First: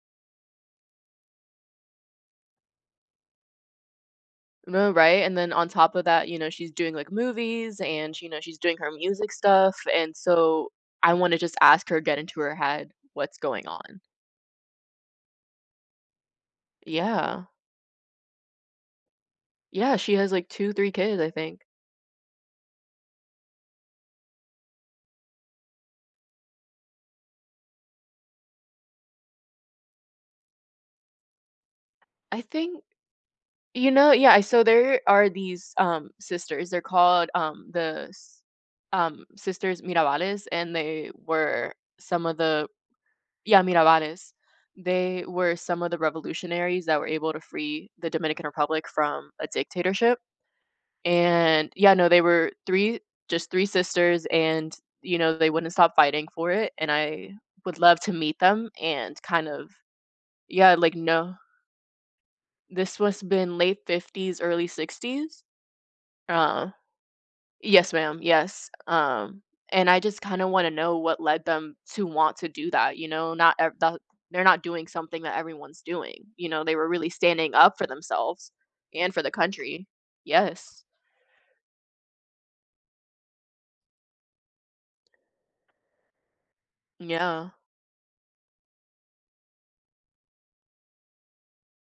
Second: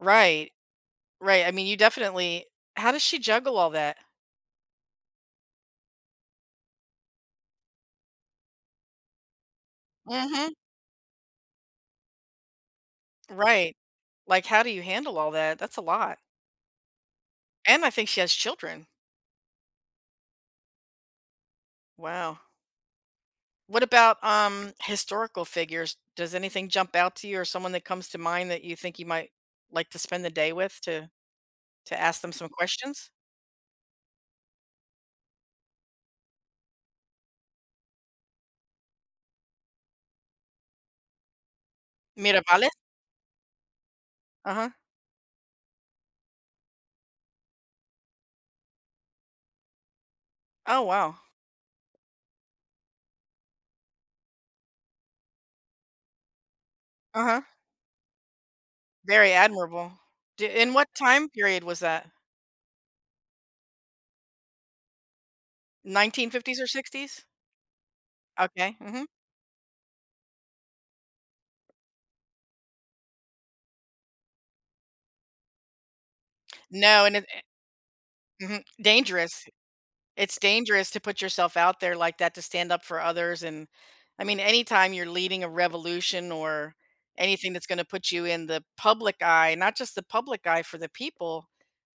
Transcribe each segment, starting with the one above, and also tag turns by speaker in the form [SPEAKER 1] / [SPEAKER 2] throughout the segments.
[SPEAKER 1] Right, right, I mean, you definitely how does she juggle all that?
[SPEAKER 2] No, right, and then on top of that, you know, she's doing, like, movies, and, you know, she's doing her music stuff, and
[SPEAKER 1] Mhm.
[SPEAKER 2] so I wanna just ask her, get into her head, what's going
[SPEAKER 1] Right.
[SPEAKER 2] on.
[SPEAKER 1] Like how do you handle all that? That's a lot.
[SPEAKER 2] Yeah.
[SPEAKER 1] And I think she has children.
[SPEAKER 2] Yeah, she has like 2, 3 kids, I think.
[SPEAKER 1] Wow. What about, um, historical figures? Does anything jump out to you or someone that comes to mind that you think you might like to spend the day with to to ask them
[SPEAKER 2] I
[SPEAKER 1] some
[SPEAKER 2] think
[SPEAKER 1] questions?
[SPEAKER 2] You know, yeah, so there are these, um, sisters, they're called, um, the S um, Sisters Mirabales, and they were some of the
[SPEAKER 1] Mirabales?
[SPEAKER 2] Yeah, Mirabales,
[SPEAKER 1] Uh-huh.
[SPEAKER 2] they were some of the revolutionaries that were able to free the Dominican Republic from a dictatorship,
[SPEAKER 1] Oh, wow.
[SPEAKER 2] and, yeah, no, they were 3, just 3 sisters, and, you know, they wouldn't stop fighting for it, and I
[SPEAKER 1] Uh-huh.
[SPEAKER 2] would love to meet them and
[SPEAKER 1] Very
[SPEAKER 2] kind of
[SPEAKER 1] admirable. T in
[SPEAKER 2] Yeah,
[SPEAKER 1] what
[SPEAKER 2] like,
[SPEAKER 1] time
[SPEAKER 2] kno
[SPEAKER 1] period was that?
[SPEAKER 2] This was been late '50s, early '60s.
[SPEAKER 1] 1950s or
[SPEAKER 2] Oh.
[SPEAKER 1] '60s.
[SPEAKER 2] Yes, ma'am, yes,
[SPEAKER 1] Okay, mhm.
[SPEAKER 2] um, and I just kinda wanna know what led them to want to do that, you know, not eh that they're not doing something that everyone's doing, you know, they were
[SPEAKER 1] No,
[SPEAKER 2] really
[SPEAKER 1] and it,
[SPEAKER 2] standing up for
[SPEAKER 1] eh
[SPEAKER 2] themselves
[SPEAKER 1] Mhm.
[SPEAKER 2] and for the
[SPEAKER 1] Dangerous.
[SPEAKER 2] country,
[SPEAKER 1] It's
[SPEAKER 2] yes.
[SPEAKER 1] dangerous to put yourself out there like that, to stand up for others, and I mean, anytime you're leading a revolution or
[SPEAKER 2] Mm
[SPEAKER 1] anything
[SPEAKER 2] yeah.
[SPEAKER 1] that's gonna put you in the public eye, not just the public eye for the people,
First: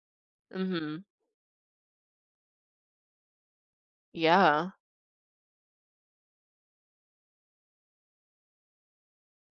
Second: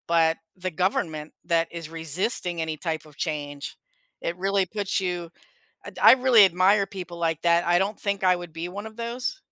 [SPEAKER 1] but the
[SPEAKER 2] Mhm.
[SPEAKER 1] government that is resisting any type of change. It really
[SPEAKER 2] Yeah.
[SPEAKER 1] puts you, I d I really admire people like that. I don't think I would be one of those